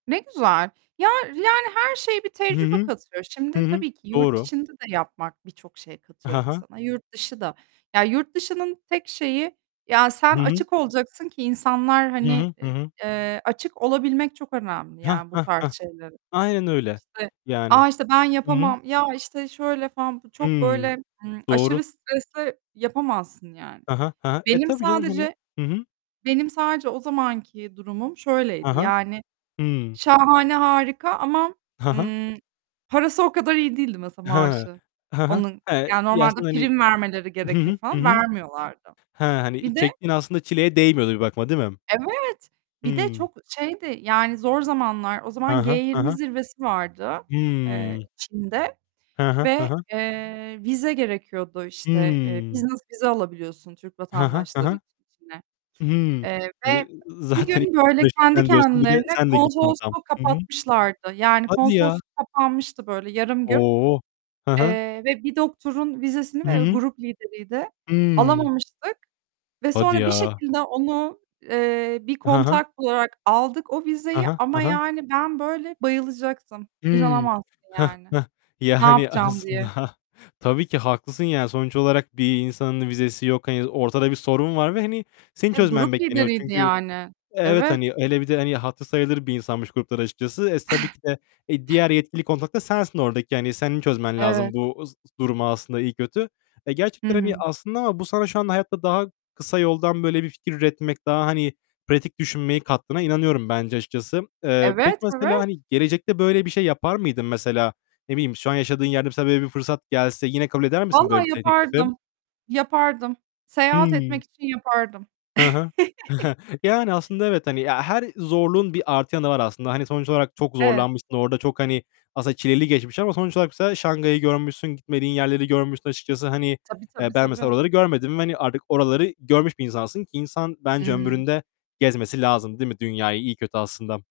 Ne güzel. Ya, yani, her şeye bir Hı tecrübe hı. katıyor. Şimdi, Hı hı. tabii ki yurt Doğru. içinde de yapmak birçok şey katıyor Ha ha. insana. Yurt dışı da, ya, yurt dışının tek şeyi, ya sen Hı hı. açık olacaksın ki insanlar, Hı hani, hı. Hı i hı. eee, açık olabilmek çok önemli, Hah, yani, bu hah, tarz hah. şeylere. Aynen öyle. İşte; Yani. "A, işte, ben Hı hı. yapamam." ya, işte; "Şöyle falan." bu çok Hıı. böyle, ımm, Doğru. aşırı stresli, yapamazsın, yani. Hı hı. Hı hı. E, Benim tabii, canım hani. sadece Hı hı. benim sadece o zamanki durumum Hı şöyleydi, hı. yani, Hıı. şahane harika ama Hı hı. ımm parası o kadar iyi değildi, mesela, Hıı. maaşı. He he, Onun, he ya, Ya, normalde aslında hani prim vermeleri Hı gerekir hı. Hı falan, hı. vermiyorlardı. He, hani, i Bir de çektiğin aslında çileye değmiyordu bir bakıma, değil mi? Evet, bir de Hıı. çok şeydi, yani, zor zamanlar o He zaman he, he G20 he. zirvesi vardı, eee, Hıı. Çin'de Hı hı. Hı ve, hı. eee, vize gerekiyordu, işte, eee, Hıı. business vize alabiliyorsun Türk He he, he vatandaşları he. için Çin'e, Hıı. eee, Hani, ve ı 1 zaten gün böyle kendi [unintelligible] diyorsun. Bir de kendilerine sen de gittin tam. konsolosluğu Hı hı. kapatmışlardı. Yani, Hadi ya. konsolosluk kapanmıştı böyle yarım gün, O! Hı hı. eee, ve bir doktorun vizesini Hı ve hı. grup lideriydi, Hıı. alamamıştık ve Hadi sonra bir ya. şekilde onu, eee, bir He he. kontak bularak aldık o He vizeyi he, ama, he he. yani, ben böyle bayılacaktım. Hıı. İnanamazsın, Heh, yani, heh. Yani, "Ne" hani, "yapacağım?" diye. aslında, tabii ki haklısın, yani, sonuç olarak bir insanın vizesi yok. Hani, ortada bir sorun var ve hani senin E, çözmen grup bekleniyor. lideriydi Çünkü yani. evet, Evet. hani, hele bir de, hani, hatırı sayılır bir insanmış grupları, açıkçası. Es tabii ki de e diğer yetkili kontak da sensin oradaki. Yani, senin çözmen Evet. lazım bu s z durumu, aslında, iyi kötü. E, Hı gerçekten, hani, hı. aslında ama bu sana şu anda hayatta daha kısa yoldan böyle bir fikir üretmek, daha, hani, pratik düşünmeyi kattığına inanıyorum bence, açıkçası. Eee, peki Evet, mesela, evet. hani, gelecekte böyle bir şey yapar mıydın, mesela? Ne bileyim, şu an yaşadığın yerde mesela böyle bir fırsat gelse yine kabul eder misin böyle bir Vallahi de teklifi? yapardım. Yapardım. Seyahat Hıı. etmek için yapardım. Hı hı. Yani, aslında, evet, hani, ya, her zorluğun bir artı yanı var, aslında. Hani, sonuç olarak çok Evet. zorlanmışsın. Orada çok, hani, aslında çileli geçmiş ama sonuç olarak, mesela, Şanghay'ı görmüşsün, gitmediğin yerleri görmüşsün, açıkçası. Hani, Tabii, tabii, e ben, mesela, tabii. oraları görmedim ve hani artık oraları görmüş bir insansın ki insan, bence, Hıı. ömründe gezmesi lazım, değil mi, dünyayı iyi kötü, aslında.